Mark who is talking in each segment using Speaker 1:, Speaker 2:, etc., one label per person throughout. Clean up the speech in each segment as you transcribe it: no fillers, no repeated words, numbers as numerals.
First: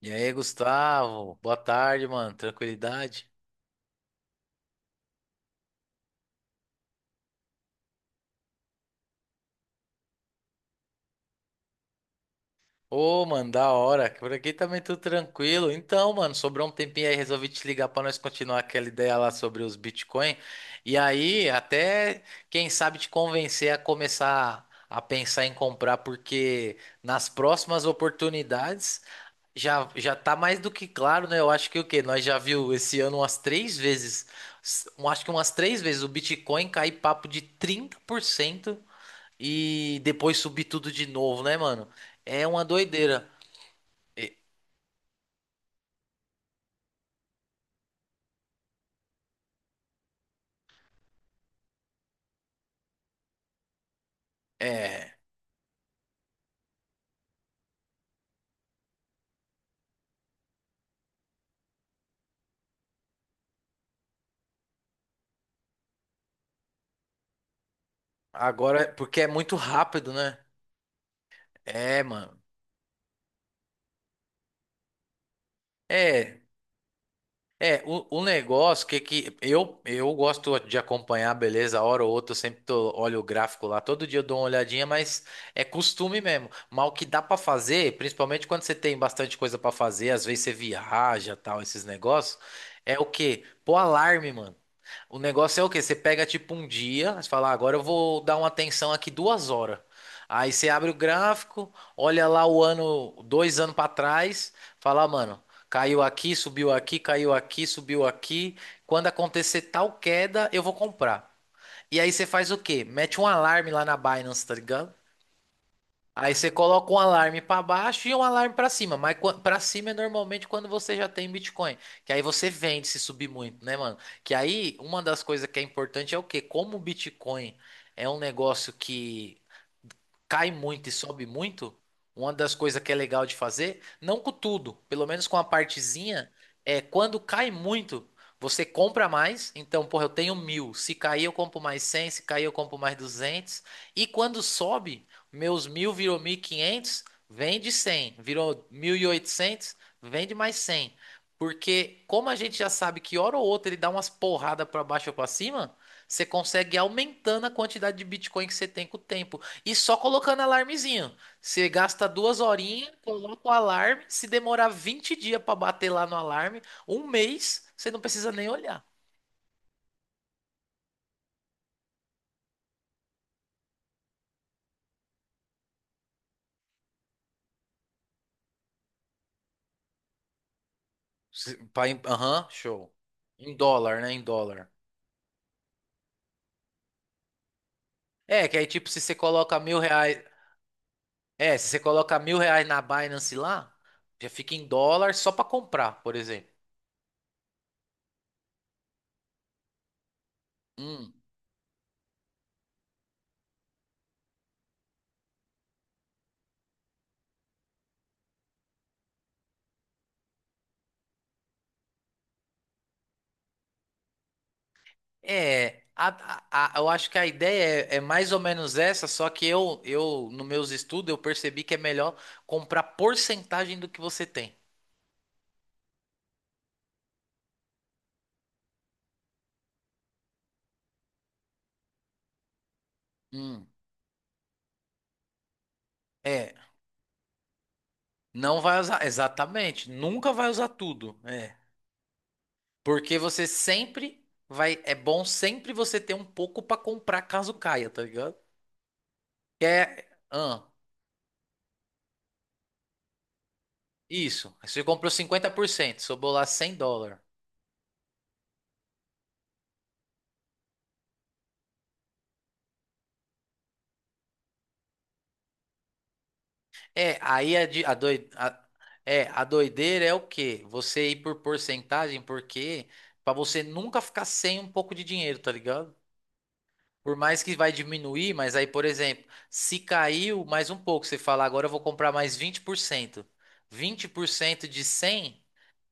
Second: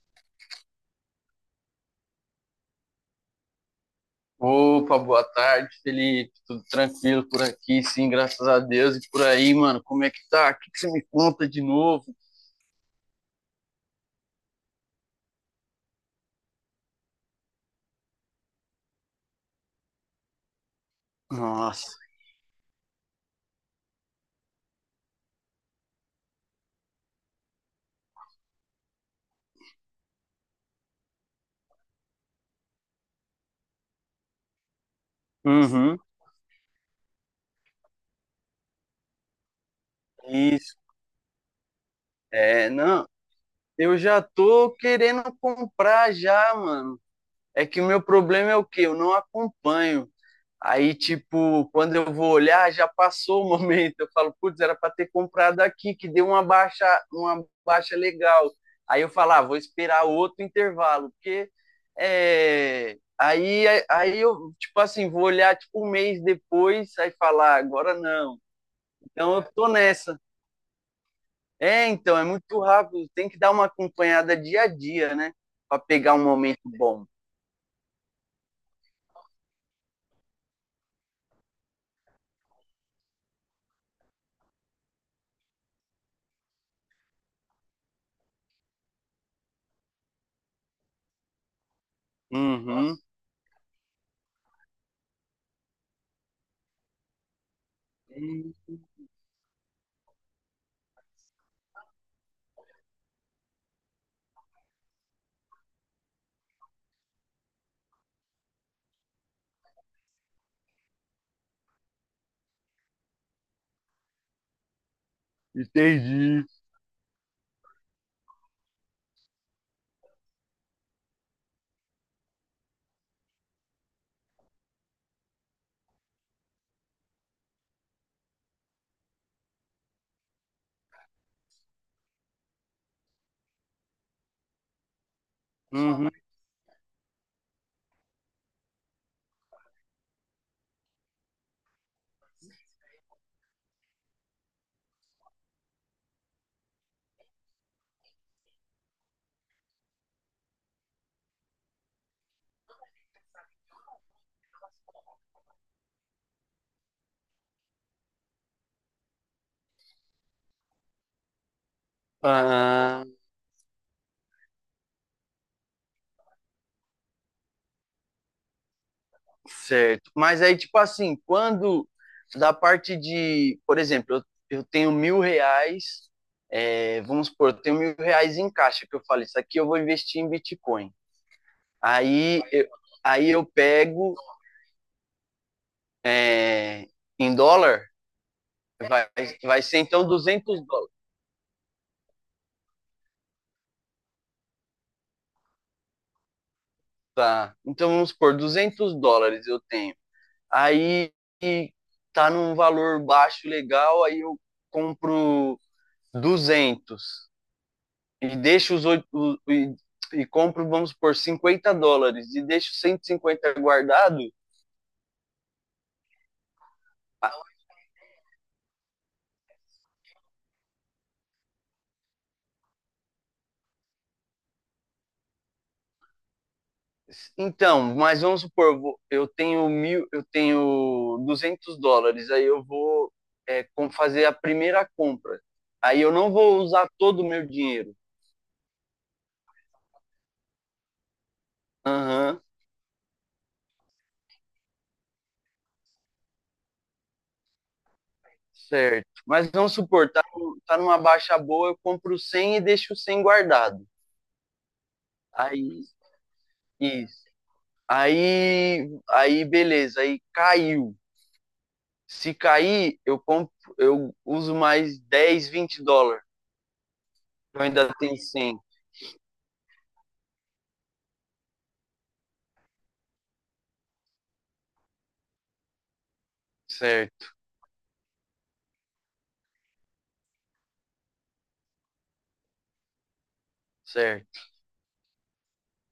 Speaker 1: E aí, Gustavo? Boa tarde, mano. Tranquilidade?
Speaker 2: Opa, boa tarde, Felipe. Tudo tranquilo por aqui, sim, graças a Deus. E por aí, mano, como é que tá? O que que você me conta de novo?
Speaker 1: Ô, mano, da hora. Por aqui também tudo tranquilo. Então, mano, sobrou um tempinho aí, resolvi te ligar pra nós continuar aquela ideia lá sobre os Bitcoin. E aí,
Speaker 2: Nossa.
Speaker 1: até quem sabe te convencer a começar a pensar em comprar, porque nas próximas oportunidades já já tá mais do que claro, né? Eu acho que o quê? Nós já viu esse ano umas três vezes, acho que umas três
Speaker 2: Uhum.
Speaker 1: vezes o Bitcoin cair papo de 30%. E depois subir
Speaker 2: Isso.
Speaker 1: tudo de novo, né, mano? É uma
Speaker 2: É, não.
Speaker 1: doideira.
Speaker 2: Eu já
Speaker 1: E-
Speaker 2: tô querendo comprar já, mano. É que o meu problema é o quê? Eu não acompanho. Aí, tipo, quando eu vou olhar, já passou o momento. Eu falo, putz, era para ter
Speaker 1: É,
Speaker 2: comprado aqui, que deu uma baixa legal. Aí eu falo, ah, vou esperar outro intervalo, porque aí eu, tipo assim, vou olhar tipo um mês depois, aí falar, ah, agora não.
Speaker 1: agora, porque é
Speaker 2: Então eu
Speaker 1: muito
Speaker 2: tô
Speaker 1: rápido,
Speaker 2: nessa.
Speaker 1: né?
Speaker 2: É,
Speaker 1: É,
Speaker 2: então, é
Speaker 1: mano.
Speaker 2: muito rápido, tem que dar uma acompanhada dia a dia, né? Para pegar um
Speaker 1: É,
Speaker 2: momento bom.
Speaker 1: é, o negócio que eu gosto de acompanhar, beleza. A hora ou outra, eu sempre tô, olho o gráfico lá, todo dia eu dou uma olhadinha, mas é costume mesmo. Mas o que dá pra fazer, principalmente quando você tem bastante coisa pra fazer, às vezes você viaja, tal, esses negócios,
Speaker 2: Uhum,
Speaker 1: é o quê? Pô, alarme, mano. O negócio é o quê? Você pega tipo um dia, você fala, "Ah, agora eu vou dar uma atenção aqui 2 horas." Aí você abre o gráfico, olha lá o ano, 2 anos para trás, fala, "Ah, mano, caiu aqui, subiu aqui, caiu aqui, subiu aqui. Quando acontecer tal queda, eu vou comprar." E aí você faz o quê? Mete um alarme lá na Binance, tá ligado? Aí
Speaker 2: entendi.
Speaker 1: você coloca um alarme para baixo e um alarme para cima, mas para cima é normalmente quando você já tem Bitcoin, que aí você vende se subir muito, né, mano? Que aí uma das coisas que é importante é o quê? Como o Bitcoin é um negócio que cai muito e sobe muito, uma das coisas que é legal de fazer, não com tudo, pelo menos com a
Speaker 2: Uhum.
Speaker 1: partezinha, é quando cai muito, você compra mais. Então, porra, eu tenho mil. Se cair, eu compro mais 100. Se cair, eu compro mais 200. E quando sobe, meus mil virou 1.500, vende cem. Virou 1.800, vende mais 100. Porque, como a gente já sabe que hora ou outra ele dá umas porradas para baixo ou para cima, você consegue ir aumentando a quantidade de Bitcoin que você tem com o tempo. E só colocando alarmezinho. Você gasta duas horinhas,
Speaker 2: Ah.
Speaker 1: coloca o alarme. Se demorar 20 dias pra bater lá no alarme, um mês, você não precisa nem olhar.
Speaker 2: Certo. Mas aí, tipo assim, quando da parte de, por exemplo, eu tenho 1.000 reais, vamos supor, eu tenho 1.000 reais em caixa, que eu falo, isso aqui eu vou investir em Bitcoin. Aí
Speaker 1: Aham,
Speaker 2: eu,
Speaker 1: show.
Speaker 2: aí eu
Speaker 1: Em dólar, né?
Speaker 2: pego
Speaker 1: Em dólar.
Speaker 2: é, em dólar,
Speaker 1: É, que aí tipo, se
Speaker 2: vai,
Speaker 1: você coloca
Speaker 2: vai
Speaker 1: mil
Speaker 2: ser então
Speaker 1: reais.
Speaker 2: 200 dólares.
Speaker 1: É, se você coloca mil reais na Binance lá, já fica em dólar só pra comprar, por exemplo.
Speaker 2: Tá. Então vamos supor, 200 dólares eu tenho.
Speaker 1: Hum.
Speaker 2: Aí tá num valor baixo legal, aí eu compro 200 e deixa os oito e, compro, vamos por 50 dólares e deixo 150 guardado.
Speaker 1: É, eu acho que a
Speaker 2: Ah,
Speaker 1: ideia é mais ou menos essa, só que eu nos meus estudos, eu percebi que é melhor comprar porcentagem do que você tem.
Speaker 2: então, mas vamos supor, eu tenho mil, eu tenho 200 dólares, aí eu vou
Speaker 1: Hum,
Speaker 2: é, fazer a primeira compra. Aí eu não
Speaker 1: é,
Speaker 2: vou usar todo o meu dinheiro.
Speaker 1: não vai usar, exatamente, nunca vai usar tudo, é.
Speaker 2: Aham,
Speaker 1: Porque você sempre vai, é bom sempre você ter um pouco pra comprar caso caia, tá ligado?
Speaker 2: certo. Mas
Speaker 1: Que
Speaker 2: vamos
Speaker 1: é,
Speaker 2: supor, tá,
Speaker 1: ah,
Speaker 2: tá numa baixa boa, eu compro 100 e deixo 100 guardado.
Speaker 1: isso, você comprou cinquenta por
Speaker 2: Aí,
Speaker 1: cento, sobrou lá US$ 100.
Speaker 2: isso. Aí, beleza, aí caiu. Se cair, eu uso mais 10, 20 dólares.
Speaker 1: É, aí
Speaker 2: Eu ainda tenho 100.
Speaker 1: a doideira é o quê? Você ir por porcentagem, porque pra você nunca ficar sem um pouco de dinheiro, tá ligado? Por
Speaker 2: Certo,
Speaker 1: mais que vai diminuir, mas aí, por exemplo, se caiu mais um pouco, você fala, agora eu vou comprar mais vinte. Vinte por cento. Vinte por
Speaker 2: certo.
Speaker 1: cento de 100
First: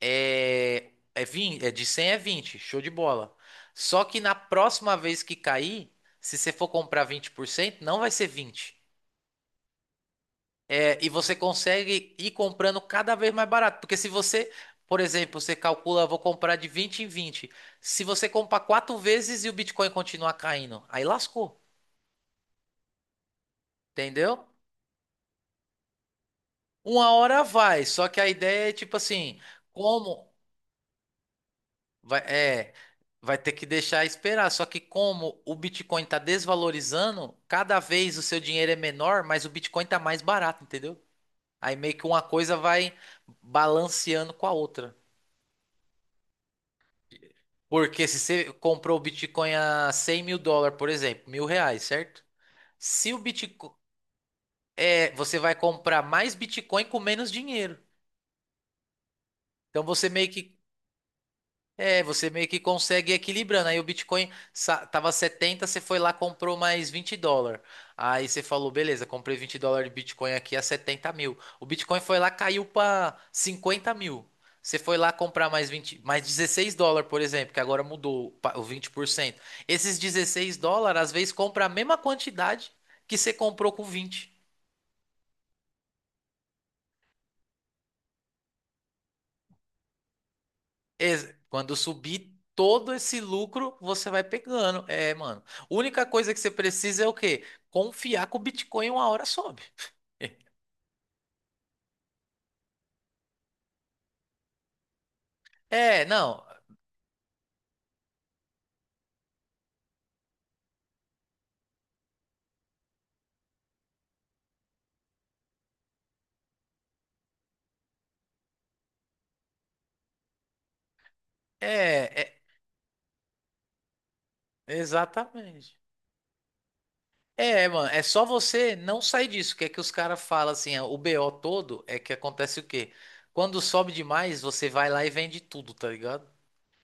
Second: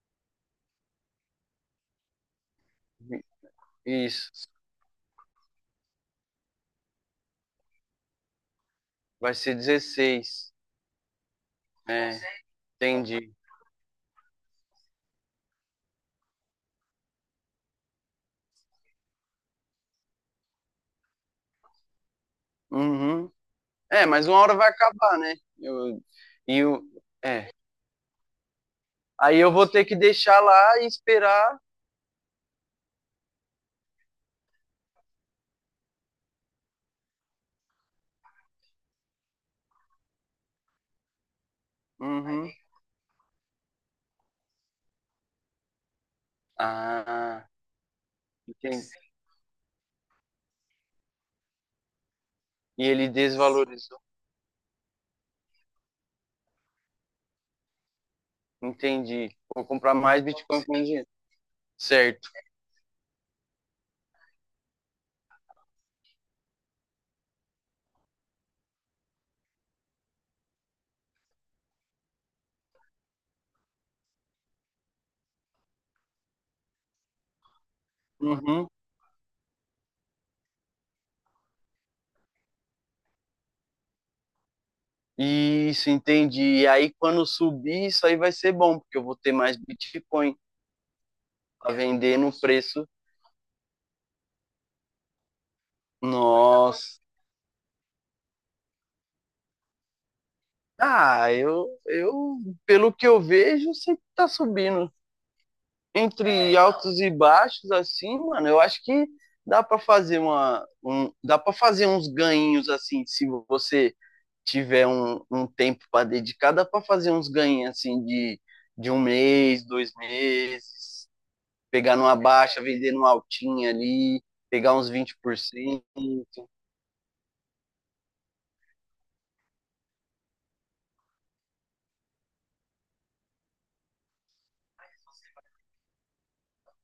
Speaker 1: é 20, é de 100 é 20, show de bola. Só que na
Speaker 2: Isso.
Speaker 1: próxima vez que cair, se você for comprar 20%, não vai ser 20.
Speaker 2: Vai ser 16.
Speaker 1: É, e você
Speaker 2: É,
Speaker 1: consegue ir comprando cada vez
Speaker 2: entendi.
Speaker 1: mais barato. Porque se você, por exemplo, você calcula, vou comprar de 20 em 20. Se você comprar quatro vezes e o Bitcoin continuar caindo, aí lascou,
Speaker 2: Uhum. É, mas uma
Speaker 1: entendeu?
Speaker 2: hora vai acabar, né? E eu,
Speaker 1: Uma hora
Speaker 2: é.
Speaker 1: vai, só que a ideia é tipo
Speaker 2: Aí
Speaker 1: assim,
Speaker 2: eu vou ter que
Speaker 1: como
Speaker 2: deixar lá e esperar.
Speaker 1: vai, é, vai ter que deixar esperar. Só que como o Bitcoin está desvalorizando, cada vez o seu dinheiro é menor, mas o Bitcoin está mais barato, entendeu? Aí meio que uma
Speaker 2: Uhum.
Speaker 1: coisa vai balanceando com a outra.
Speaker 2: Ah,
Speaker 1: Porque se você
Speaker 2: entendi.
Speaker 1: comprou o Bitcoin a US$ 100.000, por exemplo, mil reais, certo?
Speaker 2: E ele
Speaker 1: Se o Bitcoin.
Speaker 2: desvalorizou.
Speaker 1: É, você vai comprar mais Bitcoin com menos dinheiro.
Speaker 2: Entendi. Vou
Speaker 1: Então
Speaker 2: comprar
Speaker 1: você
Speaker 2: mais
Speaker 1: meio que
Speaker 2: Bitcoin com dinheiro.
Speaker 1: É, você
Speaker 2: Certo.
Speaker 1: meio que consegue ir equilibrando. Aí o Bitcoin tava 70, você foi lá, comprou mais US$ 20. Aí você falou, beleza, comprei US$ 20 de Bitcoin aqui a 70.000. O Bitcoin foi lá, caiu para 50.000. Você foi lá comprar mais 20, mais US$ 16, por exemplo, que agora mudou o
Speaker 2: Uhum.
Speaker 1: 20%. Esses US$ 16, às vezes, compra a mesma quantidade que você comprou com 20.
Speaker 2: Isso, entendi. E aí, quando subir, isso aí vai ser bom, porque eu vou ter mais Bitcoin
Speaker 1: Quando
Speaker 2: para vender no
Speaker 1: subir
Speaker 2: preço.
Speaker 1: todo esse lucro, você vai pegando. É, mano. Única coisa que você
Speaker 2: Nossa.
Speaker 1: precisa é o quê? Confiar que o Bitcoin uma hora sobe.
Speaker 2: Ah, pelo que eu vejo, sempre tá subindo.
Speaker 1: É, não.
Speaker 2: Entre altos e baixos, assim, mano, eu acho que dá para fazer uns ganhinhos assim, se você tiver um tempo para dedicar, dá para fazer uns ganhinhos assim de, um mês, 2 meses. Pegar numa
Speaker 1: É, é,
Speaker 2: baixa, vender numa altinha ali, pegar uns
Speaker 1: exatamente.
Speaker 2: 20%.
Speaker 1: É, mano, é só você não sair disso. Que é que os caras falam assim, ó, o BO todo é que acontece o quê? Quando sobe demais, você vai lá e vende tudo, tá ligado?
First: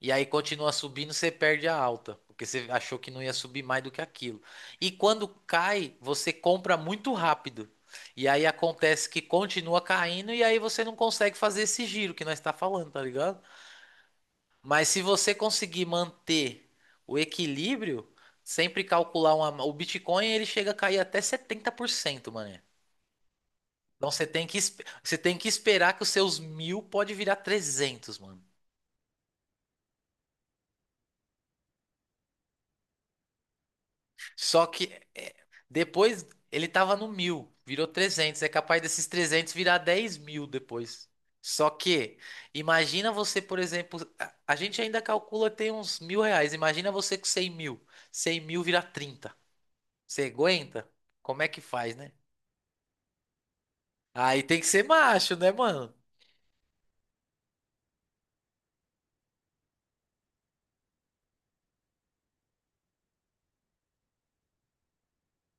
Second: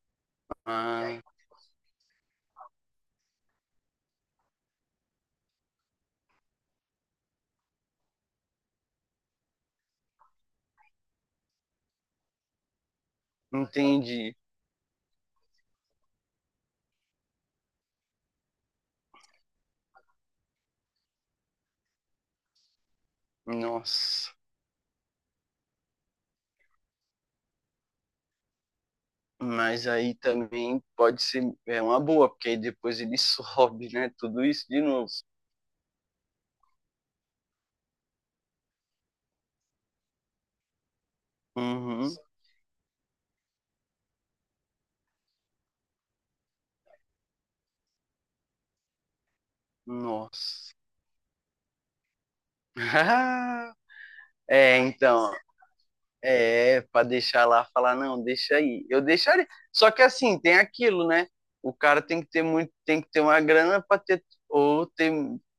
Speaker 1: E aí continua subindo,
Speaker 2: Ah,
Speaker 1: você perde a alta, porque você achou que não ia subir mais do que aquilo. E quando cai, você compra muito rápido. E aí acontece que continua caindo e aí você não consegue fazer esse giro que nós está falando, tá ligado?
Speaker 2: entendi.
Speaker 1: Mas se você conseguir manter o equilíbrio, sempre calcular uma, o Bitcoin, ele chega a cair até 70%, mano. Então você
Speaker 2: Nossa.
Speaker 1: tem que, você tem que esperar que os seus mil pode virar 300, mano.
Speaker 2: Mas aí também pode ser é uma boa, porque aí depois ele sobe, né? Tudo isso
Speaker 1: Só
Speaker 2: de
Speaker 1: que
Speaker 2: novo.
Speaker 1: é, depois ele tava no mil, virou trezentos. É capaz desses 300 virar 10.000 depois. Só
Speaker 2: Uhum.
Speaker 1: que, imagina você, por exemplo, a gente ainda calcula que tem uns R$ 1.000. Imagina você com 100.000. 100.000 vira trinta. Você
Speaker 2: Nossa.
Speaker 1: aguenta? Como é que faz, né? Aí tem que
Speaker 2: É,
Speaker 1: ser
Speaker 2: então,
Speaker 1: macho, né, mano?
Speaker 2: Pra deixar lá, falar, não, deixa aí. Eu deixaria. Só que assim, tem aquilo, né? O cara tem que ter muito, tem que ter uma grana pra ter, ou ter,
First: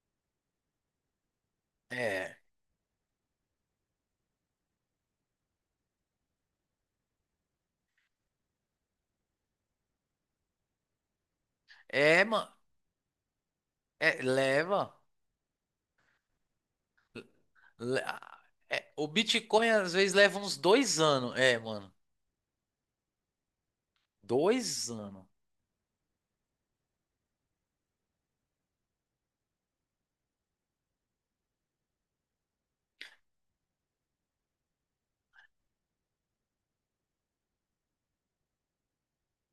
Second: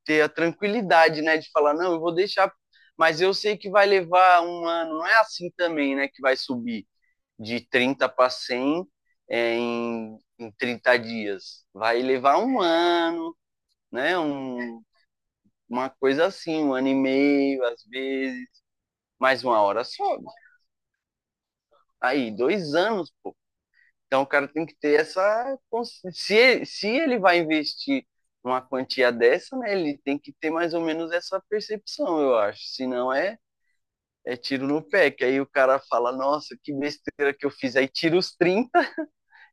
Speaker 2: ter a tranquilidade, né? De falar, não, eu vou
Speaker 1: É,
Speaker 2: deixar, mas eu sei que vai levar um ano. Não é assim também, né? Que vai subir de 30 para 100 em 30 dias. Vai
Speaker 1: é,
Speaker 2: levar
Speaker 1: mano.
Speaker 2: um ano,
Speaker 1: É,
Speaker 2: né?
Speaker 1: leva.
Speaker 2: Uma coisa assim, um ano e meio, às
Speaker 1: Le-
Speaker 2: vezes,
Speaker 1: é, o
Speaker 2: mais uma
Speaker 1: Bitcoin
Speaker 2: hora
Speaker 1: às vezes
Speaker 2: sobe.
Speaker 1: leva uns 2 anos. É, mano.
Speaker 2: Aí, 2 anos, pô. Então o cara tem que
Speaker 1: Dois
Speaker 2: ter
Speaker 1: anos.
Speaker 2: essa. Se ele vai investir uma quantia dessa, né, ele tem que ter mais ou menos essa percepção, eu acho. Senão é tiro no pé, que aí o cara fala, nossa, que besteira que eu fiz. Aí tira os 30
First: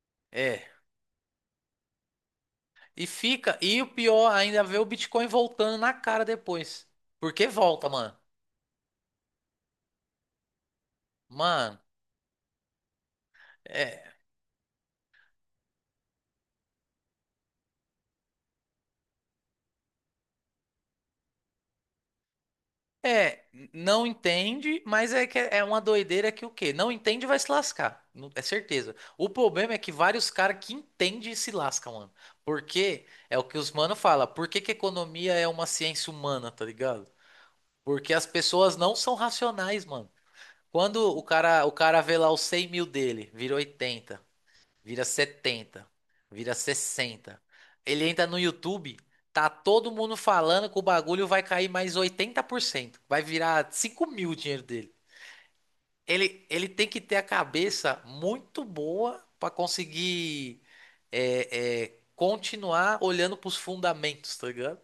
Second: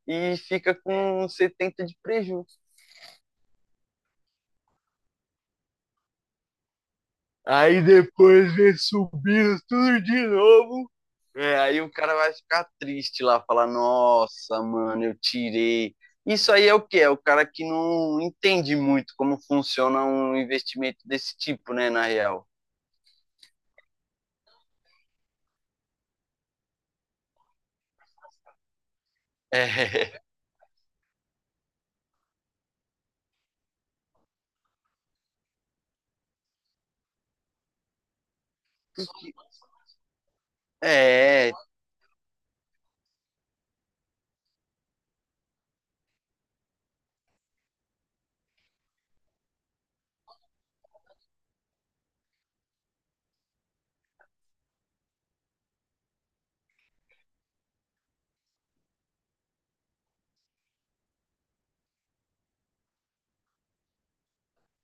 Speaker 2: e
Speaker 1: É.
Speaker 2: fica com 70 de prejuízo.
Speaker 1: E fica, e o pior ainda é ver o Bitcoin voltando na cara depois. Porque
Speaker 2: Aí
Speaker 1: volta, mano.
Speaker 2: depois vem subindo tudo de novo. É,
Speaker 1: Mano,
Speaker 2: aí o cara vai ficar triste lá, falar,
Speaker 1: é,
Speaker 2: nossa, mano, eu tirei. Isso aí é o que é o cara que não entende muito como funciona um investimento desse tipo, né, na real.
Speaker 1: é, não entende, mas é que é uma doideira que o quê? Não entende vai se lascar, é certeza. O problema é que
Speaker 2: É.
Speaker 1: vários caras que entendem se lascam, mano. Porque é o que os mano fala, por que que economia é uma ciência humana, tá ligado? Porque as pessoas não são racionais, mano. Quando o
Speaker 2: É.
Speaker 1: cara, o cara vê lá os 100 mil dele, vira 80. Vira 70, vira 60. Ele entra no YouTube, tá todo mundo falando que o bagulho vai cair mais 80%. Vai virar 5.000 o dinheiro dele. Ele tem que ter a cabeça muito boa para conseguir continuar olhando para os fundamentos, tá ligado?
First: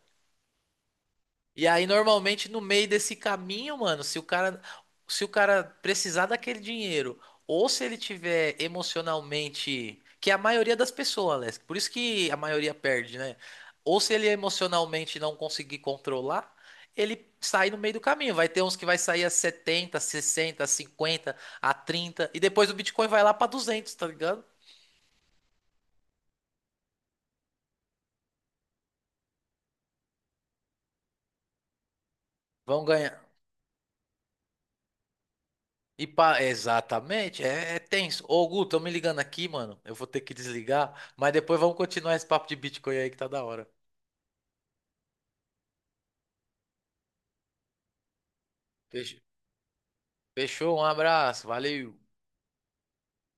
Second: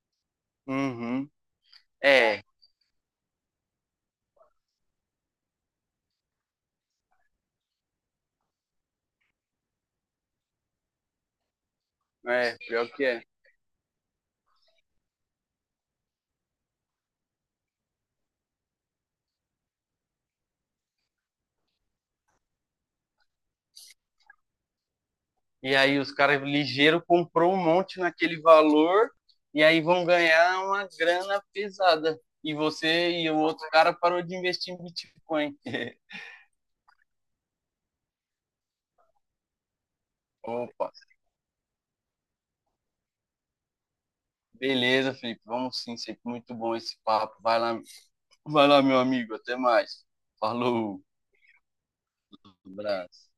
Speaker 2: Uhum.
Speaker 1: E aí,
Speaker 2: É,
Speaker 1: normalmente, no meio desse caminho, mano, se o cara precisar daquele dinheiro, ou se ele tiver emocionalmente, que é a maioria das pessoas, Alex, por isso que a
Speaker 2: é,
Speaker 1: maioria
Speaker 2: pior que
Speaker 1: perde,
Speaker 2: é.
Speaker 1: né? Ou se ele emocionalmente não conseguir controlar, ele sai no meio do caminho. Vai ter uns que vai sair a setenta, sessenta, cinquenta, a 30 e depois o Bitcoin vai lá pra duzentos, tá ligado?
Speaker 2: E aí os caras ligeiro comprou um monte naquele valor e aí vão ganhar uma grana pesada. E
Speaker 1: Vão
Speaker 2: você
Speaker 1: ganhar.
Speaker 2: e o outro cara parou de investir em Bitcoin.
Speaker 1: Exatamente, é tenso. Ô, Gu, estão me ligando aqui, mano. Eu vou ter que
Speaker 2: Opa,
Speaker 1: desligar, mas depois vamos continuar esse papo de Bitcoin aí que tá da hora.
Speaker 2: beleza, Felipe. Vamos sim, sempre muito bom esse papo. Vai lá, meu
Speaker 1: Fech-
Speaker 2: amigo. Até mais.
Speaker 1: Fechou, um
Speaker 2: Falou,
Speaker 1: abraço, valeu.
Speaker 2: um abraço.